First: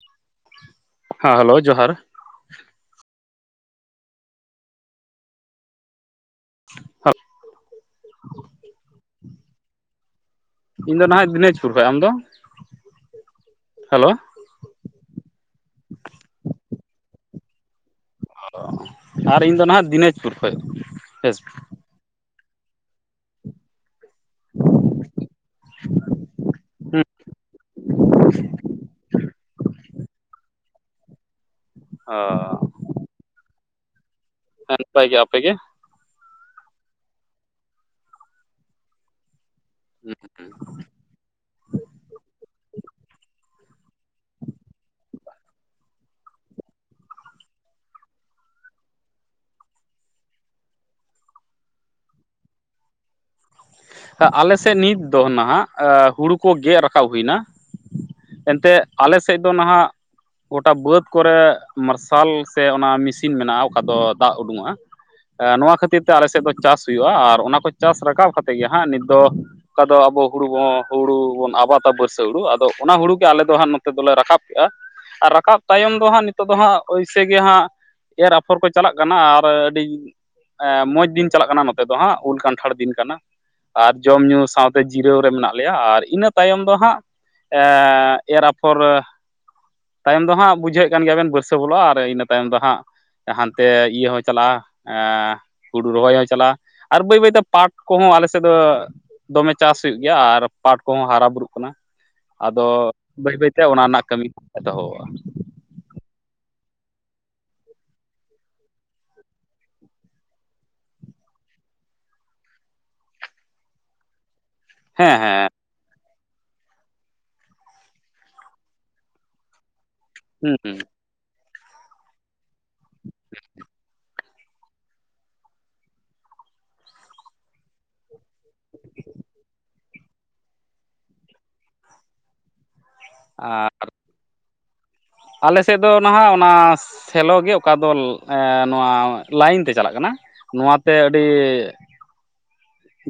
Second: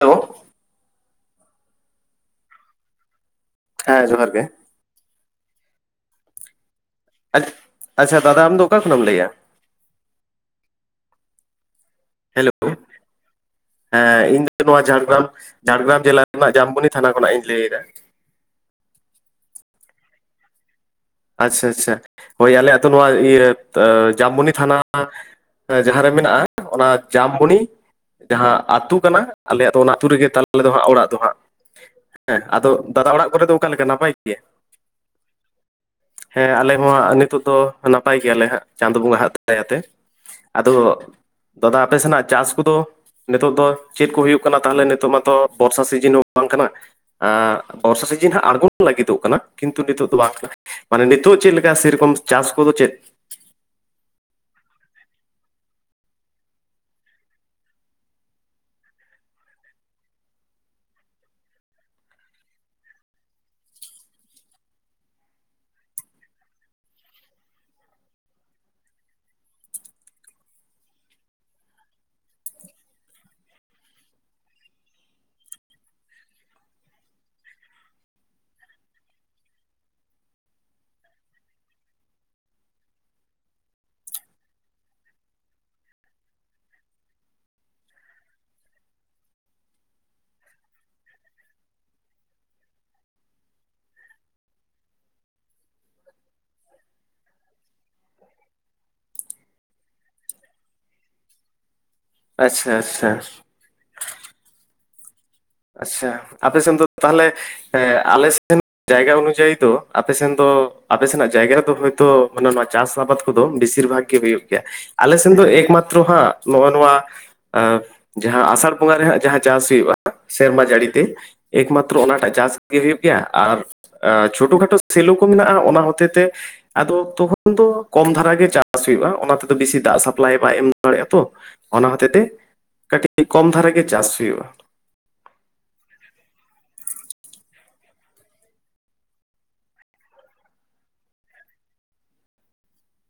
Hello ᱦᱮᱸ hello ᱡᱚᱦᱟᱨ ᱦᱮᱸ ᱡᱚᱦᱟᱨ ᱜᱮ! [unintelligible] ᱟᱪᱪᱷᱟ ᱫᱟᱫᱟ ᱟᱢᱫᱚ ᱚᱠᱟ ᱠᱷᱚᱱᱟᱢ ᱞᱟᱹᱭᱮᱜᱼᱟ᱾ ᱤᱧ ᱫᱚ ᱱᱟᱦᱟᱸᱜ ᱫᱤᱱᱟᱡᱽᱯᱩᱨ ᱠᱷᱚᱡ, ᱟᱢ ᱫᱚ᱾ ᱦᱮᱞᱳ, ᱦᱮᱞᱳ ᱦᱮᱸ ᱤᱧ ᱫᱚ ᱤ ᱱᱚᱣᱟ ᱡᱷᱟᱲᱜᱨᱟᱢ ᱡᱷᱟᱲᱜᱨᱟᱢ ᱡᱮᱞᱟ ᱨᱮᱱᱟᱜ ᱡᱟᱢᱵᱚᱱᱤ ᱛᱷᱟᱱᱟ ᱠᱷᱚᱱᱟᱜ ᱤᱧ ᱞᱟᱹᱭ ᱮᱫᱟ᱾ ᱚ ᱟᱨ ᱤᱧᱫᱚ ᱱᱟᱦᱟᱸᱜ ᱫᱤᱱᱟᱡᱽᱯᱩᱨ ᱠᱷᱚᱡ᱾ ᱵᱮᱥ ᱟᱪᱪᱷᱟ ᱟᱪᱪᱷᱟ ᱦᱳᱭ ᱟᱞᱮ ᱟᱹᱛᱩ ᱱᱚᱣᱟ ᱤᱭᱟᱹ ᱡᱟᱢᱢᱚᱱᱤ ᱛᱷᱟᱱᱟ, ᱡᱟᱦᱟᱸ ᱨᱮ ᱢᱮᱱᱟᱜᱼᱟ ᱚᱱᱟ ᱡᱟᱢᱵᱚᱱᱤ ᱡᱟᱦᱟᱸ ᱟᱛᱳ ᱠᱟᱱᱟ᱾ ᱟᱞᱮᱭᱟᱜ ᱫᱚ ᱚᱱᱟ ᱟᱹᱛᱩ ᱨᱮᱜᱮ ᱛᱟᱞᱮ ᱫᱚ ᱚᱲᱟᱜ ᱫᱚ ᱦᱟᱸᱜ ᱚ ᱦᱮᱸ ᱟᱫᱚ! ᱫᱟᱫᱟ ᱚᱲᱟᱜ ᱠᱚᱨᱮ ᱫᱚ ᱚᱠᱟ ᱞᱮᱠᱟ ᱱᱟᱯᱟᱭ ᱜᱮᱭᱟ? ᱦᱮᱸ ᱱᱟᱯᱟᱭ ᱜᱮ, ᱟᱯᱮᱜᱮ? ᱦᱮᱸ ᱟᱞᱮ ᱢᱟ ᱱᱤᱛᱚᱜ ᱫᱚ ᱱᱟᱯᱟᱭ ᱜᱮᱭᱟᱞᱮ ᱦᱟᱸᱜ ᱪᱟᱸᱫᱚ ᱵᱚᱸᱜᱟ ᱦᱟᱜ ᱫᱟᱭᱟᱛᱮ᱾ ᱟᱫᱚ ᱫᱟᱫᱟ ᱟᱯᱮ ᱥᱮᱱᱟᱜ ᱪᱟᱥ ᱠᱚᱫᱚ ᱱᱤᱛᱚᱜ ᱫᱚ ᱪᱮᱫ ᱠᱚ ᱦᱩᱭᱩᱜ ᱠᱟᱱᱟ ᱛᱟᱦᱚᱞᱮ ᱱᱤᱛᱚᱜ ᱢᱟᱛᱚ᱾ ᱵᱚᱨᱥᱟ ᱥᱤᱡᱤᱱ ᱦᱚᱸ ᱵᱟᱝ ᱠᱟᱱᱟ! ᱵᱚᱨᱥᱟ ᱥᱤᱡᱤᱱ ᱦᱟᱸᱜ ᱟᱬᱜᱚᱱ ᱞᱟᱹᱜᱤᱫᱚᱜ ᱠᱟᱱᱟ, ᱠᱤᱱᱛᱩ ᱱᱤᱛᱚᱜ ᱫᱚ ᱵᱟᱝ ᱠᱟᱱᱟ᱾ ᱢᱟᱱᱮ ᱱᱤᱛᱚᱜ ᱪᱮᱫ ᱞᱮᱠᱟ, ᱥᱮᱨᱚᱠᱚᱢ ᱪᱟᱥ ᱠᱚᱫᱚ ᱪᱮᱫ! ᱟᱞᱮᱥᱮᱫ ᱱᱤᱛ ᱫᱚ ᱱᱟᱦᱟᱜ, ᱦᱩᱲᱩ ᱠᱚ ᱜᱮᱫ ᱨᱟᱠᱟᱵ ᱦᱩᱭ ᱮᱱᱟ᱾ ᱮᱱᱛᱮᱫ ᱟᱞᱮ ᱥᱮᱫ ᱫᱚ ᱱᱟᱦᱟᱜ! ᱜᱚᱴᱟ ᱵᱟᱹᱫᱽ ᱠᱚᱨᱮ ᱢᱟᱨᱥᱟᱞ ᱥᱮ ᱚᱱᱟ ᱢᱮᱥᱤᱱ ᱢᱮᱱᱟᱜᱼᱟ, ᱚᱠᱟ ᱫᱚ ᱫᱟᱜ ᱩᱰᱩᱠᱚᱜᱼᱟ᱾ ᱱᱚᱣᱟ ᱠᱷᱟᱹᱛᱤᱨ ᱛᱮ ᱟᱞᱮ ᱥᱮᱫ ᱫᱚ ᱪᱟᱥ ᱦᱩᱭᱩᱜᱼᱟ, ᱟᱨ ᱚᱱᱟ ᱠᱚ ᱪᱟᱥ ᱨᱟᱠᱟᱵ ᱠᱟᱛᱮᱫ ᱜᱮ ᱦᱟᱸᱜ ᱱᱤᱛ ᱫᱚ᱾ ᱚᱠᱟ ᱫᱚ ᱟᱵᱚ ᱦᱩᱲᱩ ᱵᱚᱱ ᱦᱩᱲᱩ ᱵᱚᱱ ᱟᱵᱟᱛᱟ ᱵᱟᱹᱨᱥᱟᱹ ᱦᱩᱲᱩ ᱟᱫᱚ ᱚᱱᱟ ᱦᱩᱲᱩ ᱜᱮ ᱟᱞᱮ ᱫᱚ ᱦᱟᱸᱜ ᱱᱚᱛᱮ ᱫᱚᱞᱮ ᱨᱟᱠᱟᱵ ᱠᱮᱫᱼᱟ᱾ ᱟᱨ ᱨᱟᱠᱟᱵ ᱛᱟᱭᱚᱢ ᱫᱚ ᱦᱟᱸᱜ ᱱᱤᱛᱚᱜ ᱫᱚ ᱦᱟᱸᱜ ᱳᱭᱥᱮ ᱜᱮ ᱦᱟᱸᱜ ᱮᱨ ᱟᱯᱷᱚᱨ ᱠᱚ ᱪᱟᱞᱟᱜ ᱠᱟᱱᱟ ᱟᱨ ᱟᱹᱰᱤ, ᱢᱚᱸᱡᱽ ᱫᱤᱱ ᱪᱟᱞᱟᱜ ᱠᱟᱱᱟ, ᱱᱚᱛᱮ ᱫᱚ ᱦᱟᱸᱜ ᱩᱞ ᱠᱟᱱᱴᱷᱟᱲ ᱫᱤᱱ ᱠᱟᱱᱟ᱾ ᱟᱨ ᱡᱚᱢ ᱧᱩᱩ ᱥᱟᱶᱛᱮ ᱡᱤᱨᱟᱹᱣ ᱨᱮ ᱢᱮᱱᱟᱜ ᱞᱮᱭᱟ ᱟᱨ ᱤᱱᱟᱹ ᱛᱟᱭᱚᱢ ᱫᱚ ᱦᱟᱸᱜ᱾ ᱮ ᱮᱨ ᱟᱯᱷᱚᱨ ᱛᱟᱭᱚᱢ ᱫᱚ ᱦᱟᱸᱜ ᱵᱩᱡᱷᱟᱹᱜ ᱠᱟᱱ ᱜᱮᱭᱟ ᱵᱮᱱ ᱵᱟᱹᱨᱥᱟᱹ ᱵᱚᱞᱚᱜᱼᱟ ᱟᱨ ᱤᱱᱟᱹ ᱛᱟᱭᱚᱢ ᱫᱚ ᱦᱟᱸᱜ ᱦᱟᱱᱛᱮ ᱤᱭᱟᱹ ᱦᱚᱸ ᱪᱟᱞᱟᱜᱼᱟ᱾ᱦᱩᱲᱩ ᱨᱚᱦᱚᱭ ᱦᱚᱸ ᱪᱟᱞᱟᱜᱼᱟ ᱟᱨ ᱵᱟᱹᱭ ᱵᱟᱹᱭᱛᱮ ᱯᱟᱴ! ᱠᱚᱦᱚᱸ ᱟᱞᱮᱥᱮᱫ ᱫᱚ ᱫᱚᱢᱮ ᱪᱟᱥ ᱦᱩᱭᱩᱜ ᱜᱮᱭᱟ ᱟᱨ ᱯᱟᱴ ᱠᱚᱦᱚᱸ ᱦᱟᱨᱟ ᱵᱩᱨᱩᱜ ᱠᱟᱱᱟ᱾ ᱟᱫᱚ ᱟᱪᱪᱷᱟ ᱟᱪᱪᱷᱟ ᱵᱟᱹᱭ ᱵᱟᱹᱭᱛᱮ ᱚᱱᱟ ᱨᱮᱱᱟᱜ ᱠᱟᱹᱢᱤ ᱮᱛᱚᱦᱚᱼᱟ᱾ ᱟᱪᱪᱷᱟ ᱟᱯᱮᱥᱮᱱ ᱫᱚ ᱛᱟᱦᱚᱞᱮ ᱟᱞᱮ ᱥᱮᱱ! ᱡᱟᱭᱜᱟ ᱚᱱᱩᱡᱟᱭᱤ ᱫᱚ ᱟᱯᱮᱥᱮᱱ ᱫᱚ ᱟᱯᱮ ᱥᱮᱱᱟᱜ ᱡᱟᱭᱜᱟ ᱨᱮᱫᱚ ᱦᱭᱛᱳ ᱢᱮ ᱱᱚᱣᱟ ᱪᱟᱥ ᱟᱵᱟᱫ, ᱠᱚᱫᱚ ᱵᱮᱥᱤᱨ ᱵᱷᱟᱜᱽ ᱜᱮ ᱦᱩᱭᱩᱜ ᱜᱮᱭᱟ ᱟᱞᱮ ᱦᱮᱸ ᱥᱮᱱ ᱫᱚ ᱦᱮᱸ ᱮᱠᱢᱟᱛᱨᱚ ᱦᱟᱸᱜ, ᱱᱚᱜᱼᱚ ᱱᱚᱣᱟ ᱡᱟᱦᱟᱸ ᱟᱥᱟᱲ ᱵᱚᱸᱜᱟ ᱨᱮᱦᱟᱸᱜ ᱡᱟᱦᱟᱸ ᱪᱟᱥ ᱦᱩᱭᱩᱜᱼᱟ᱾ ᱦᱩᱸ ᱥᱮᱨᱢᱟ ᱦᱩᱸ ᱡᱟᱹᱲᱤᱛᱮ ᱮᱠᱢᱟᱛᱨᱚ ᱚᱱᱟᱴᱟᱜ ᱪᱟᱥᱜ ᱦᱩᱭᱩᱜ ᱜᱮᱭᱟ ᱟᱨ, ᱪᱷᱳᱴᱳ ᱠᱷᱟᱴᱳ ᱥᱮᱞᱚ ᱠᱚ ᱢᱮᱱᱟᱜᱼᱟ ᱚᱱᱟ ᱦᱚᱛᱮ ᱛᱮ ᱟᱫᱚ ᱛᱚᱠᱷᱚᱱ ᱫᱚ ᱠᱚᱢ ᱫᱷᱟᱨᱟ ᱜᱮ ᱪᱟᱥ ᱦᱩᱭᱩᱜᱼᱟ ᱚᱱᱟ ᱛᱮᱫᱚ ᱵᱮᱥᱤ ᱫᱟᱜ ᱥᱟᱯᱞᱟᱭ ᱵᱟᱭ ᱮᱢ ᱫᱟᱲᱮᱭᱟᱜᱼᱟ ᱛᱚ᱾ ᱚᱱᱟ ᱦᱚᱛᱮ ᱛᱮ ᱠᱟᱹᱴᱤᱡᱽ ᱠᱚᱢ ᱫᱷᱟᱨᱟ ᱜᱮ ᱪᱟᱥ ᱦᱩᱭᱩᱜᱼᱟ᱾ ᱟᱞᱮᱥᱮᱫ ᱫᱚ ᱱᱟᱦᱟᱸᱜ ᱚᱱᱟ ᱥᱮᱞᱚᱜ ᱜᱮ ᱚᱠᱟ ᱫᱚ ᱱᱚᱣᱟ ᱞᱟᱹᱭᱤᱱ ᱛᱮ ᱪᱟᱞᱟᱜ ᱠᱟᱱᱟ᱾ ᱱᱚᱣᱟ ᱛᱮ ᱟᱹᱰᱤ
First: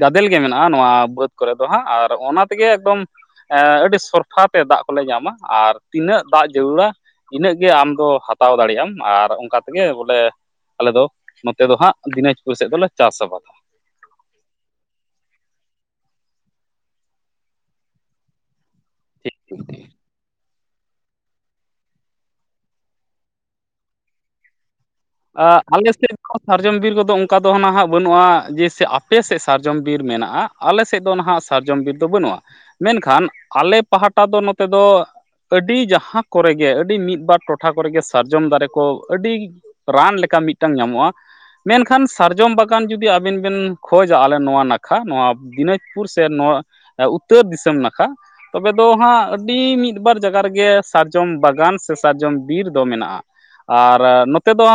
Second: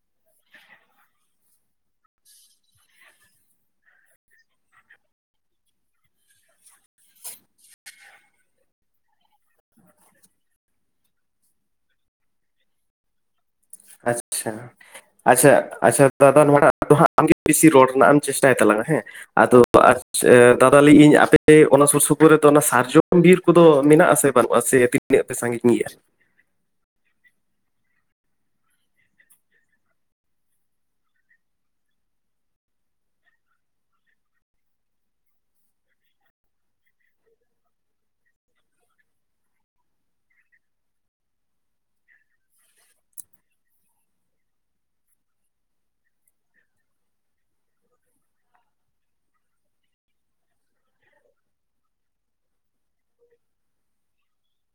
ᱜᱟᱫᱮᱞ ᱜᱮ ᱢᱮᱱᱟᱜᱼᱟ ᱱᱚᱣᱟ ᱵᱟᱹᱫᱽ ᱠᱚᱨᱮ ᱫᱚ ᱦᱟᱸᱜ ᱟᱨ ᱚᱱᱟ ᱛᱮᱜᱮ ᱮᱠᱫᱚᱢ᱾ ᱟᱹᱰᱤ ᱥᱚᱨᱯᱷᱟ ᱛᱮ ᱫᱟᱜ ᱠᱚᱞᱮ ᱧᱟᱢᱟ ᱟᱨ ᱛᱤᱱᱟᱹᱜ ᱫᱟᱜ ᱡᱟᱹᱨᱩᱲᱟ᱾ ᱤᱱᱟᱹᱜ ᱜᱮ ᱟᱢ ᱫᱚ ᱦᱟᱛᱟᱣ ᱫᱟᱲᱮᱭᱟᱜ ᱟᱢ ᱟᱨ ᱚᱱᱠᱟ ᱛᱮᱜᱮ ᱵᱚᱞᱮ, ᱟᱞᱮ ᱫᱚ ᱱᱚᱛᱮ ᱫᱚ ᱦᱟᱸᱜ ᱫᱤᱱᱟᱡᱽᱯᱩᱨ ᱥᱮᱫ ᱫᱚᱞᱮ ᱪᱟᱥ ᱟᱵᱟᱫᱟ᱾ ᱟᱪᱪᱷᱟ ᱟᱪᱪᱷᱟ ᱟᱪᱪᱷᱟ ᱫᱟᱫᱟ ᱱᱚᱣᱟ ᱴᱟᱜ ᱫᱚ ᱦᱟᱸᱜ ᱟᱢᱜᱮ ᱵᱤᱥᱤ ᱨᱚᱲ ᱨᱮᱱᱟᱜ ᱮᱢ ᱪᱮᱥᱴᱟᱭ ᱛᱟᱞᱟᱝ ᱟ᱾ ᱦᱮᱸ ᱟᱫᱚ ᱟᱡ, ᱫᱟᱫᱟ ᱞᱟᱹᱭ ᱤ ᱟᱹᱧ ᱟᱯᱮ ᱚᱱᱟ ᱥᱩᱨ ᱥᱩᱯᱩᱨ ᱨᱮᱫᱚ ᱥᱟᱨᱡᱚᱢ ᱵᱤᱨ ᱠᱚᱫᱚ ᱢᱮᱱᱟᱜ-ᱟ ᱥᱮ ᱵᱟᱹᱱᱩᱜ-ᱟ ᱥᱮ᱾ ᱛᱤᱱᱟᱹᱜ ᱯᱮ ᱥᱟᱺᱜᱤᱧ ᱜᱮᱭᱟ ᱟᱞᱮ ᱥᱮᱫ ᱥᱟᱨᱡᱚᱢ ᱵᱤᱨ ᱠᱚᱫᱚ ᱚᱱᱠᱟ ᱫᱚ ᱱᱟᱦᱟᱸᱜ ᱵᱟᱹᱱᱩᱜ-ᱟ᱾ ᱡᱮᱥᱮ ᱟᱯᱮᱥᱮᱫ ᱥᱟᱨᱡᱚᱢ ᱵᱤᱨ ᱢᱮᱱᱟᱜ-ᱟ᱾ ᱟᱞᱮ ᱥᱮᱫ ᱫᱚ ᱱᱟᱦᱟᱸᱜ ᱥᱟᱨᱡᱚᱢ ᱵᱤᱨ ᱫᱚ ᱵᱟᱹᱱᱩᱜᱼᱟ᱾ ᱢᱮᱱᱠᱷᱟᱱ ᱟᱞᱮ ᱯᱟᱦᱴᱟ ᱫᱚ ᱱᱚᱛᱮ ᱫᱚ, ᱟᱹᱰᱤ ᱡᱟᱸᱦᱟ ᱠᱚᱨᱮᱜᱮ ᱟᱹᱰᱤ ᱢᱤᱫ ᱵᱟᱨ ᱴᱚᱴᱷᱟ ᱠᱚᱨᱮᱜᱮ ᱥᱟᱨᱡᱚᱢ ᱫᱟᱨᱮ ᱠᱚ ᱟᱹᱰᱤ ᱨᱟᱱ ᱞᱮᱠᱟ ᱢᱤᱫᱴᱟᱝ ᱧᱟᱢᱚᱜ-ᱟ᱾ ᱢᱮᱱᱠᱷᱟᱱ ᱥᱟᱨᱡᱚᱢ ᱵᱟᱜᱟᱱ ᱡᱩᱫᱤ ᱟᱵᱤᱱ ᱵᱮᱱ ᱠᱷᱚᱡᱟ ᱟᱞᱮ ᱱᱚᱣᱟ ᱱᱟᱠᱷᱟ, ᱱᱚᱣᱟ ᱫᱤᱱᱟᱡᱽᱯᱩᱨ ᱥᱮ ᱱᱚᱣᱟ, ᱩᱛᱛᱚᱨ ᱫᱤᱥᱚᱢ ᱱᱟᱠᱷᱟ᱾ ᱛᱚᱵᱮ ᱫᱚ ᱦᱟᱸᱜ ᱟᱹᱰᱤ ᱢᱤᱫ ᱵᱟᱨ ᱡᱟᱭᱜᱟ ᱨᱮᱜᱮ ᱥᱟᱨᱡᱚᱢ ᱵᱟᱜᱟᱱ ᱥᱮ ᱥᱟᱨᱡᱚᱢ ᱵᱤᱨ ᱫᱚ ᱢᱮᱱᱟᱜᱼᱟ᱾ ᱟᱨ ᱱᱚᱛᱮ ᱫᱚ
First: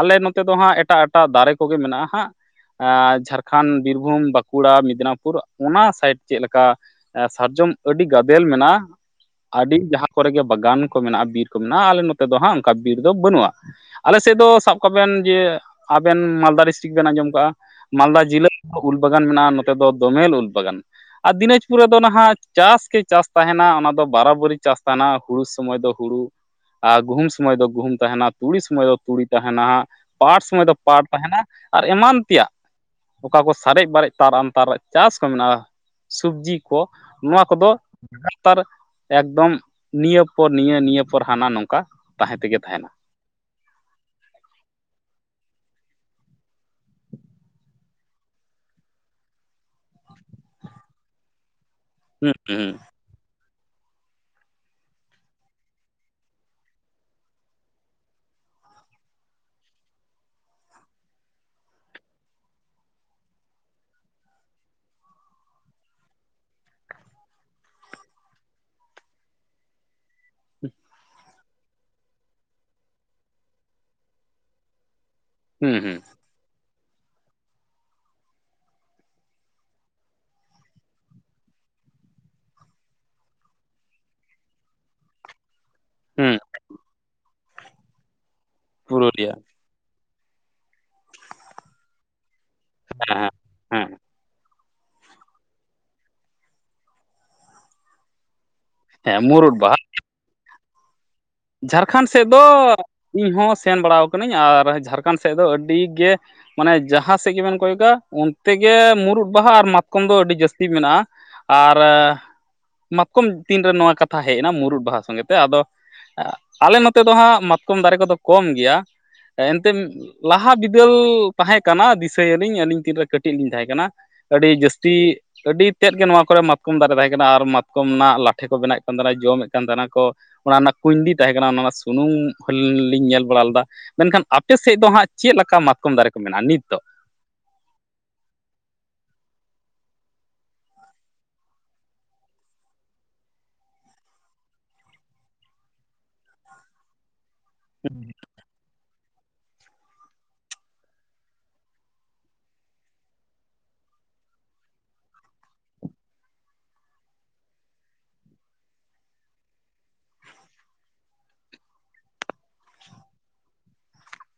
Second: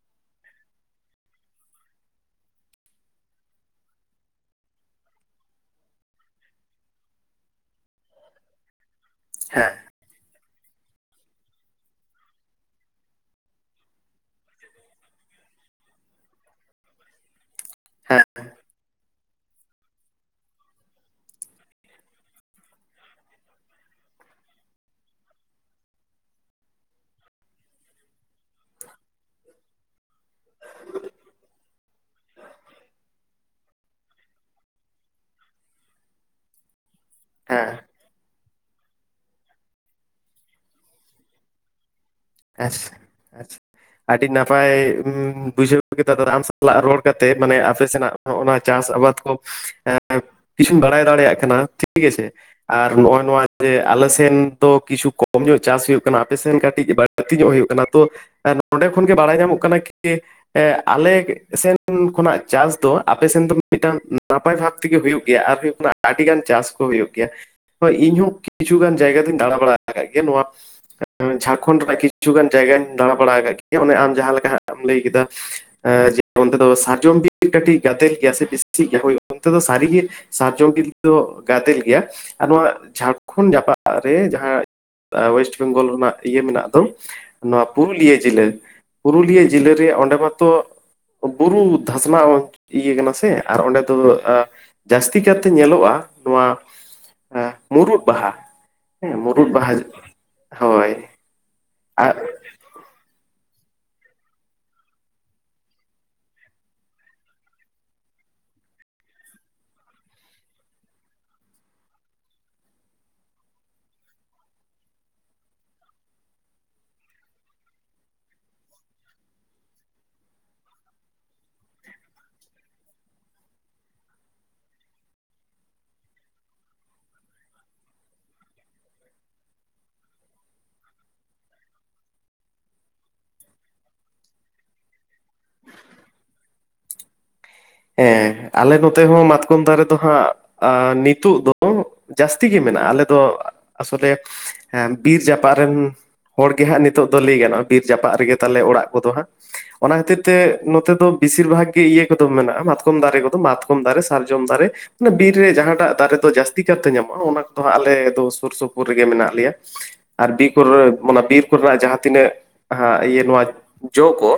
ᱟᱞᱮ ᱱᱚᱛᱮ ᱫᱚ ᱦᱟᱸᱜ ᱮᱴᱟᱜ ᱮᱴᱟᱜ ᱫᱟᱨᱮ ᱠᱚᱜᱮ ᱢᱮᱱᱟᱜᱼᱟ ᱦᱟᱸᱜ ᱡᱷᱟᱲᱠᱷᱚᱸᱰ, ᱵᱤᱨᱵᱷᱩᱢ, ᱵᱟᱸᱠᱩᱲᱟ, ᱢᱮᱫᱽᱱᱟᱯᱩᱨ ᱚᱱᱟ ᱥᱟᱭᱤᱰ ᱪᱮᱫ ᱞᱮᱠᱟ, ᱥᱟᱨᱡᱚᱢ ᱟᱹᱰᱤ ᱜᱟᱫᱮᱞ ᱢᱮᱱᱟᱜ-ᱟ᱾ ᱦᱮᱸ ᱟᱹᱰᱤ ᱡᱟᱦᱟᱸ ᱠᱚᱨᱮ ᱜᱮ ᱵᱟᱜᱟᱱ ᱠᱚ ᱢᱮᱱᱟᱜ-ᱟ, ᱵᱤᱨ ᱠᱚ ᱢᱮᱱᱟᱜ-ᱟ ᱟᱞᱮ ᱱᱚᱛᱮ ᱫᱚ ᱦᱟᱸᱜ ᱚᱱᱠᱟ ᱵᱤᱨ ᱫᱚ ᱵᱟᱹᱱᱩᱜ-ᱟ᱾ ᱟᱞᱮ ᱥᱮᱫ ᱫᱚ ᱥᱟᱵ ᱠᱟᱜ ᱵᱮᱱ ᱡᱮ ᱟᱵᱮᱱ ᱢᱟᱞᱫᱟ ᱰᱤᱥᱴᱤᱠ ᱵᱮᱱ ᱟᱸᱡᱚᱢ ᱠᱟᱜ-ᱟ᱾ ᱢᱟᱞᱫᱟ ᱦᱮᱸ ᱡᱤᱞᱟᱹ ᱨᱮ ᱫᱚ ᱩᱞ ᱵᱟᱜᱟᱱ ᱢᱮᱱᱟᱜ-ᱟ᱾ ᱱᱚᱛᱮ ᱫᱚ ᱫᱚᱢᱮᱞ ᱩᱞ ᱵᱟᱜᱟᱱ, ᱟᱨ ᱫᱤᱱᱟᱡᱽᱯᱩᱨ ᱨᱮᱫᱚ ᱱᱟᱦᱟᱸᱜ ᱪᱟᱥ ᱜᱮ ᱪᱟᱥ ᱛᱟᱸᱦᱮᱱᱟ ᱚᱱᱟ ᱫᱚ ᱵᱟᱨᱟᱵᱟᱨᱤ ᱪᱟᱥ ᱛᱟᱸᱦᱮᱱᱟ ᱦᱩᱲᱩ ᱥᱚᱢᱚᱭ ᱫᱚ, ᱦᱩᱲᱩ ᱟᱨ ᱜᱩᱦᱩᱢ ᱥᱚᱢᱚᱭ ᱫᱚ ᱜᱩᱦᱩᱢ ᱛᱟᱸᱦᱮᱱᱟ ᱛᱩᱲᱤ ᱥᱚᱢᱚᱭ ᱫᱚ, ᱛᱩᱲᱤ ᱛᱟᱸᱦᱮᱱᱟ, ᱯᱟᱴ ᱥᱚᱢᱚᱭ ᱫᱚ ᱯᱟᱴ ᱛᱟᱸᱦᱮᱱᱟ ᱟᱨ ᱮᱢᱟᱱ ᱛᱮᱭᱟᱜ, ᱚᱠᱟ ᱠᱚ ᱥᱟᱨᱮᱡ ᱵᱟᱨᱮᱡ ᱛᱟᱨᱟᱢ ᱛᱟᱨ ᱪᱟᱥ ᱠᱚ ᱢᱮᱱᱟᱜᱼᱟ᱾ ᱥᱚᱵᱡᱤ ᱠᱚ ᱱᱚᱣᱟ ᱦᱮᱸ ᱠᱚᱫᱚ, ᱰᱟᱠᱛᱟᱨ ᱮᱠᱫᱚᱢ ᱱᱤᱭᱟᱹ ᱯᱚᱨ ᱱᱤᱭᱟᱹ ᱱᱤᱭᱟᱹ ᱯᱚᱨ ᱦᱟᱱᱟ ᱱᱚᱝᱠᱟ᱾ ᱛᱟᱦᱮᱸ ᱛᱮᱜᱮ ᱛᱟᱦᱮᱱᱟ ᱟᱪᱪᱷᱟ ᱟᱪᱪᱷᱟ, ᱟᱹᱰᱤ ᱱᱟᱯᱟᱭ ᱵᱩᱡᱷᱟᱹᱣ ᱠᱮᱫᱟ ᱟᱢ ᱥᱟᱞᱟᱜ ᱨᱚᱲ ᱠᱟᱛᱮ ᱢᱟᱱᱮ ᱟᱯᱮ ᱥᱮᱱᱟᱜ, ᱚᱱᱟ ᱪᱟᱥ ᱟᱵᱟᱫᱽ ᱠᱚ ᱠᱤᱪᱷᱩᱧ ᱵᱟᱲᱟᱭ ᱫᱟᱲᱮᱭᱟᱜ ᱠᱟᱱᱟ᱾ ᱴᱷᱤᱠ ᱟᱪᱷᱮ ᱦᱩᱸ ᱦᱩᱸ ᱟᱨ ᱱᱚᱜ-ᱚᱭ ᱱᱚᱣᱟ, ᱡᱮ ᱟᱞᱮ ᱥᱮᱱ ᱫᱚ ᱠᱤᱪᱷᱩ ᱠᱚᱢ ᱧᱚᱜ ᱪᱟᱥ ᱦᱩᱭᱩᱜ ᱠᱟᱱᱟ ᱟᱯᱮ ᱥᱮᱱ ᱠᱟᱹᱴᱤᱡ ᱵᱟᱹᱲᱛᱤ ᱧᱚᱜ ᱦᱩᱭᱩᱜ ᱠᱟᱱᱟ ᱛᱚ, ᱱᱚᱸᱰᱮ ᱠᱷᱚᱱᱜᱮ ᱵᱟᱲᱟᱭ ᱧᱟᱢᱚᱜ ᱠᱟᱱᱟ ᱠᱤ, ᱟᱞᱮ ᱥᱮᱱ ᱠᱷᱚᱱᱟᱜ ᱪᱟᱥ ᱫᱚ ᱟᱯᱮ ᱥᱮᱱ ᱫᱚ ᱢᱤᱫᱴᱟᱝ ᱱᱟᱯᱟᱭ ᱵᱷᱟᱵ ᱛᱮᱜᱮ ᱦᱩᱭᱩᱜ ᱜᱮᱭᱟ ᱟᱨ ᱦᱩᱭᱩᱜ, ᱟᱹᱰᱤᱜᱟᱱ ᱪᱟᱥ ᱠᱚ ᱦᱩᱭᱩᱜ ᱜᱮᱭᱟ᱾ ᱦᱳ ᱤᱧᱦᱚᱸ ᱠᱤᱪᱷᱩᱜᱟᱱ ᱡᱟᱭᱜᱟ ᱫᱩᱧ ᱫᱟᱬᱟ ᱵᱟᱲᱟ ᱟᱠᱟᱫ ᱜᱮᱭᱟ ᱱᱚᱣᱟ, [unintelligible] ᱡᱷᱟᱨᱠᱷᱚᱱᱰ ᱨᱮᱭᱟᱜ ᱠᱤᱪᱷᱩᱜᱟᱱ ᱡᱟᱭᱜᱟᱹᱧ ᱫᱟᱸᱬᱟ ᱵᱟᱲᱟ ᱟᱠᱟᱫ ᱜᱮᱭᱟ ᱾ ᱟᱢ ᱡᱟᱸᱦᱟ ᱞᱮᱠᱟ ᱮᱢ ᱞᱟᱹᱭ ᱠᱮᱫᱟ ᱦᱩᱸ ᱦᱩᱸ ᱡᱮ ᱚᱱᱛᱮ ᱫᱚ ᱥᱟᱨᱡᱚᱢ ᱵᱤᱨ ᱠᱟᱹᱴᱤᱡ ᱜᱟᱫᱮᱞ ᱜᱮᱭᱟ ᱥᱮ ᱵᱮᱥᱤ ᱜᱮᱭᱟ ᱚᱱᱛᱮ ᱫᱚ ᱥᱟᱹᱨᱤᱜᱮ ᱥᱟᱨᱡᱚᱢ ᱵᱤᱞ ᱫᱚ ᱜᱟᱫᱮᱞ ᱜᱮᱭᱟ ᱟᱨ ᱱᱚᱣᱟ ᱡᱷᱟᱲᱠᱷᱚᱸᱰ ᱡᱟᱯᱟᱜ ᱨᱮ ᱡᱟᱸᱦᱟ ᱳᱭᱮᱥᱴ ᱵᱮᱝᱜᱚᱞ ᱦᱩᱸ ᱤᱭᱟᱹ ᱢᱮᱱᱟᱜ ᱫᱚ ᱱᱚᱣᱟ ᱯᱩᱨᱩᱞᱤᱭᱟᱹ ᱡᱮᱞᱟᱹ ᱾ ᱯᱩᱨᱩᱞᱤᱭᱟᱹ ᱡᱮᱞᱟᱹᱨᱮ ᱚᱸᱰᱮ ᱢᱟᱛᱚ ᱵᱩᱨᱩ ᱫᱷᱟᱥᱱᱟ ᱤᱭᱟᱹ ᱠᱟᱱᱟ ᱦᱮᱸ ᱥᱮ ᱦᱮᱸ ᱟᱨ ᱚᱸᱰᱮ ᱦᱮᱸ ᱫᱚ ᱡᱟᱹᱥᱛᱤ ᱠᱟᱨᱛᱮ ᱧᱮᱞᱚᱜ-ᱟ᱾ ᱱᱚᱣᱟ ᱢᱩᱨᱩᱫ ᱵᱟᱦᱟ ᱦᱮᱸ ᱢᱩᱨᱩᱫ ᱵᱟᱦᱟ ᱦᱳᱭ ᱡᱷᱟᱲᱠᱷᱚᱸᱰ ᱟᱨ ᱥᱮᱫ ᱫᱚ ᱤᱧᱦᱚᱸ ᱥᱮᱱ ᱵᱟᱲᱟᱣ ᱠᱟᱹᱱᱟᱹᱧ ᱟᱨ ᱡᱷᱟᱲᱠᱷᱚᱸᱰ ᱥᱮᱫ ᱫᱚ ᱟᱹᱰᱤᱜᱮ ᱢᱟᱱᱮ ᱡᱟᱸᱦᱟ ᱥᱮᱫ ᱜᱮᱵᱮᱱ ᱠᱚᱭᱚᱜᱟ ᱚᱱᱛᱮ ᱜᱮ ᱢᱩᱨᱩᱫ ᱵᱟᱦᱟ ᱟᱨ ᱢᱟᱛᱠᱚᱢ ᱫᱚ ᱟᱹᱰᱤ ᱡᱟᱹᱥᱛᱤ ᱢᱮᱱᱟᱜᱼᱟ ᱾ ᱟᱨ ᱢᱟᱛᱠᱚᱢ ᱛᱤᱱᱨᱮ ᱱᱚᱣᱟ ᱠᱟᱛᱷᱟ ᱦᱮᱡ ᱮᱱᱟ ᱢᱩᱨᱩᱫ ᱵᱟᱦᱟ ᱥᱚᱸᱜᱮ ᱛᱮ ᱟᱫᱚ ᱟᱞᱮ ᱱᱚᱛᱮ ᱫᱚ ᱦᱟᱜ ᱢᱟᱛᱠᱚᱢ ᱫᱟᱨᱮ ᱠᱚᱫᱚ ᱠᱚᱢ ᱜᱮᱭᱟ᱾ ᱮᱱᱛᱮᱫ ᱞᱟᱦᱟ ᱵᱤᱫᱟᱹᱞ ᱛᱟᱸᱦᱮ ᱠᱟᱱᱟ ᱫᱤᱥᱟᱹ ᱭᱟᱹᱞᱤᱧ ᱟᱹᱞᱤᱧ ᱛᱤᱱᱨᱮ ᱠᱟᱹᱴᱤᱡ ᱞᱤᱧ ᱛᱟᱸᱦᱮ ᱠᱟᱱᱟ ᱾ ᱟᱹᱰᱤ ᱡᱟᱹᱥᱛᱤ ᱾ ᱟᱹᱰᱤ ᱛᱮᱫ ᱜᱮ ᱱᱚᱣᱟ ᱠᱚᱨᱮ ᱢᱟᱛᱠᱚᱢ ᱫᱟᱨᱮ ᱛᱟᱸᱦᱮ ᱠᱟᱱᱟ ᱟᱨ ᱢᱟᱛᱠᱚᱢ ᱨᱮᱱᱟᱜ ᱞᱟᱴᱷᱮ ᱠᱚ ᱵᱮᱱᱟᱣ ᱭᱮᱫ ᱠᱟᱱ ᱛᱟᱸᱦᱮᱱᱟ ᱡᱚᱢᱮᱫ ᱠᱟᱱ ᱛᱟᱸᱦᱮᱱᱟ ᱠᱚ ᱾ ᱚᱱᱟ ᱨᱮᱱᱟᱜ ᱠᱩᱭᱰᱤ ᱛᱟᱸᱦᱮ ᱠᱟᱱᱟ ᱚᱱᱟ ᱨᱮᱱᱟᱜ ᱥᱩᱱᱩᱢ ᱞᱤᱧ ᱧᱮᱞ ᱵᱟᱲᱟ ᱞᱮᱫᱟ ᱾ ᱢᱮᱱᱠᱷᱟᱱ ᱟᱯᱮ ᱥᱮᱫ ᱫᱚ ᱦᱟᱜ ᱪᱮᱫ ᱞᱮᱠᱟ ᱢᱟᱛᱠᱚᱢ ᱫᱟᱨᱮ ᱠᱚ ᱢᱮᱱᱟᱜᱼᱟ ᱱᱤᱛᱚ? ᱦᱮᱸ ᱟᱞᱮ ᱱᱚᱛᱮ ᱦᱚᱸ ᱢᱟᱛᱠᱚᱢ ᱫᱟᱨᱮ ᱫᱚ ᱦᱟᱸᱜ ᱱᱤᱛᱚᱜ ᱫᱚ ᱡᱟᱹᱥᱛᱤ ᱜᱮ ᱢᱮᱱᱟᱜᱼᱟ ᱟᱞᱮ ᱫᱚ ᱟᱥᱚᱞᱮ ᱦᱮᱸ ᱵᱤᱨ ᱡᱟᱯᱟᱜᱫ ᱨᱮᱱ ᱦᱚᱲ ᱜᱮᱦᱟᱸᱜ ᱱᱤᱛᱚᱜ ᱫᱚ ᱞᱟᱹᱭ ᱜᱟᱱᱚᱜᱼᱟ ᱾ ᱵᱤᱨ ᱡᱟᱯᱟᱜ ᱨᱮᱜᱮ ᱛᱟᱞᱮ ᱚᱲᱟᱜ ᱠᱚᱫᱚ ᱦᱟᱸᱜ ᱾ ᱚᱱᱟ ᱠᱷᱟᱹᱛᱤᱨ ᱛᱮ ᱱᱚᱛᱮ ᱫᱚ ᱵᱤᱥᱤᱨ ᱵᱷᱟᱜᱽ ᱜᱮ ᱤᱭᱟᱹ ᱠᱚᱫᱚ ᱢᱮᱱᱟᱜᱼᱟ ᱢᱟᱛᱠᱚᱢ ᱫᱟᱨᱮ ᱠᱚᱫᱚ ᱾ ᱢᱟᱛᱠᱚᱢ ᱫᱟᱨᱮ, ᱥᱟᱨᱡᱚᱢ ᱫᱟᱨᱮ ᱵᱤᱨ ᱨᱮ ᱡᱟᱦᱟᱸᱴᱟᱜ ᱫᱟᱨᱮ ᱫᱚ ᱡᱟᱹᱥᱛᱤ ᱠᱟᱨᱛᱮ ᱧᱟᱢᱚᱜᱼᱟ ᱚᱱᱟ ᱠᱚᱫᱚᱟᱸᱜ ᱟᱞᱮ ᱫᱚ ᱥᱩᱨ ᱥᱩᱯᱩᱨ ᱨᱮᱜᱮ ᱢᱮᱱᱟᱜ ᱞᱮᱭᱟ ᱾ ᱟᱨ ᱵᱤᱨ ᱠᱚᱨᱮ ᱢᱟᱱᱮ ᱵᱤᱨ ᱠᱚᱨᱮᱱᱟᱜ ᱡᱟᱦᱟᱸ ᱛᱤᱱᱟᱹᱜ ᱤᱭᱟᱹ ᱱᱚᱣᱟ ᱡᱚ ᱠᱚ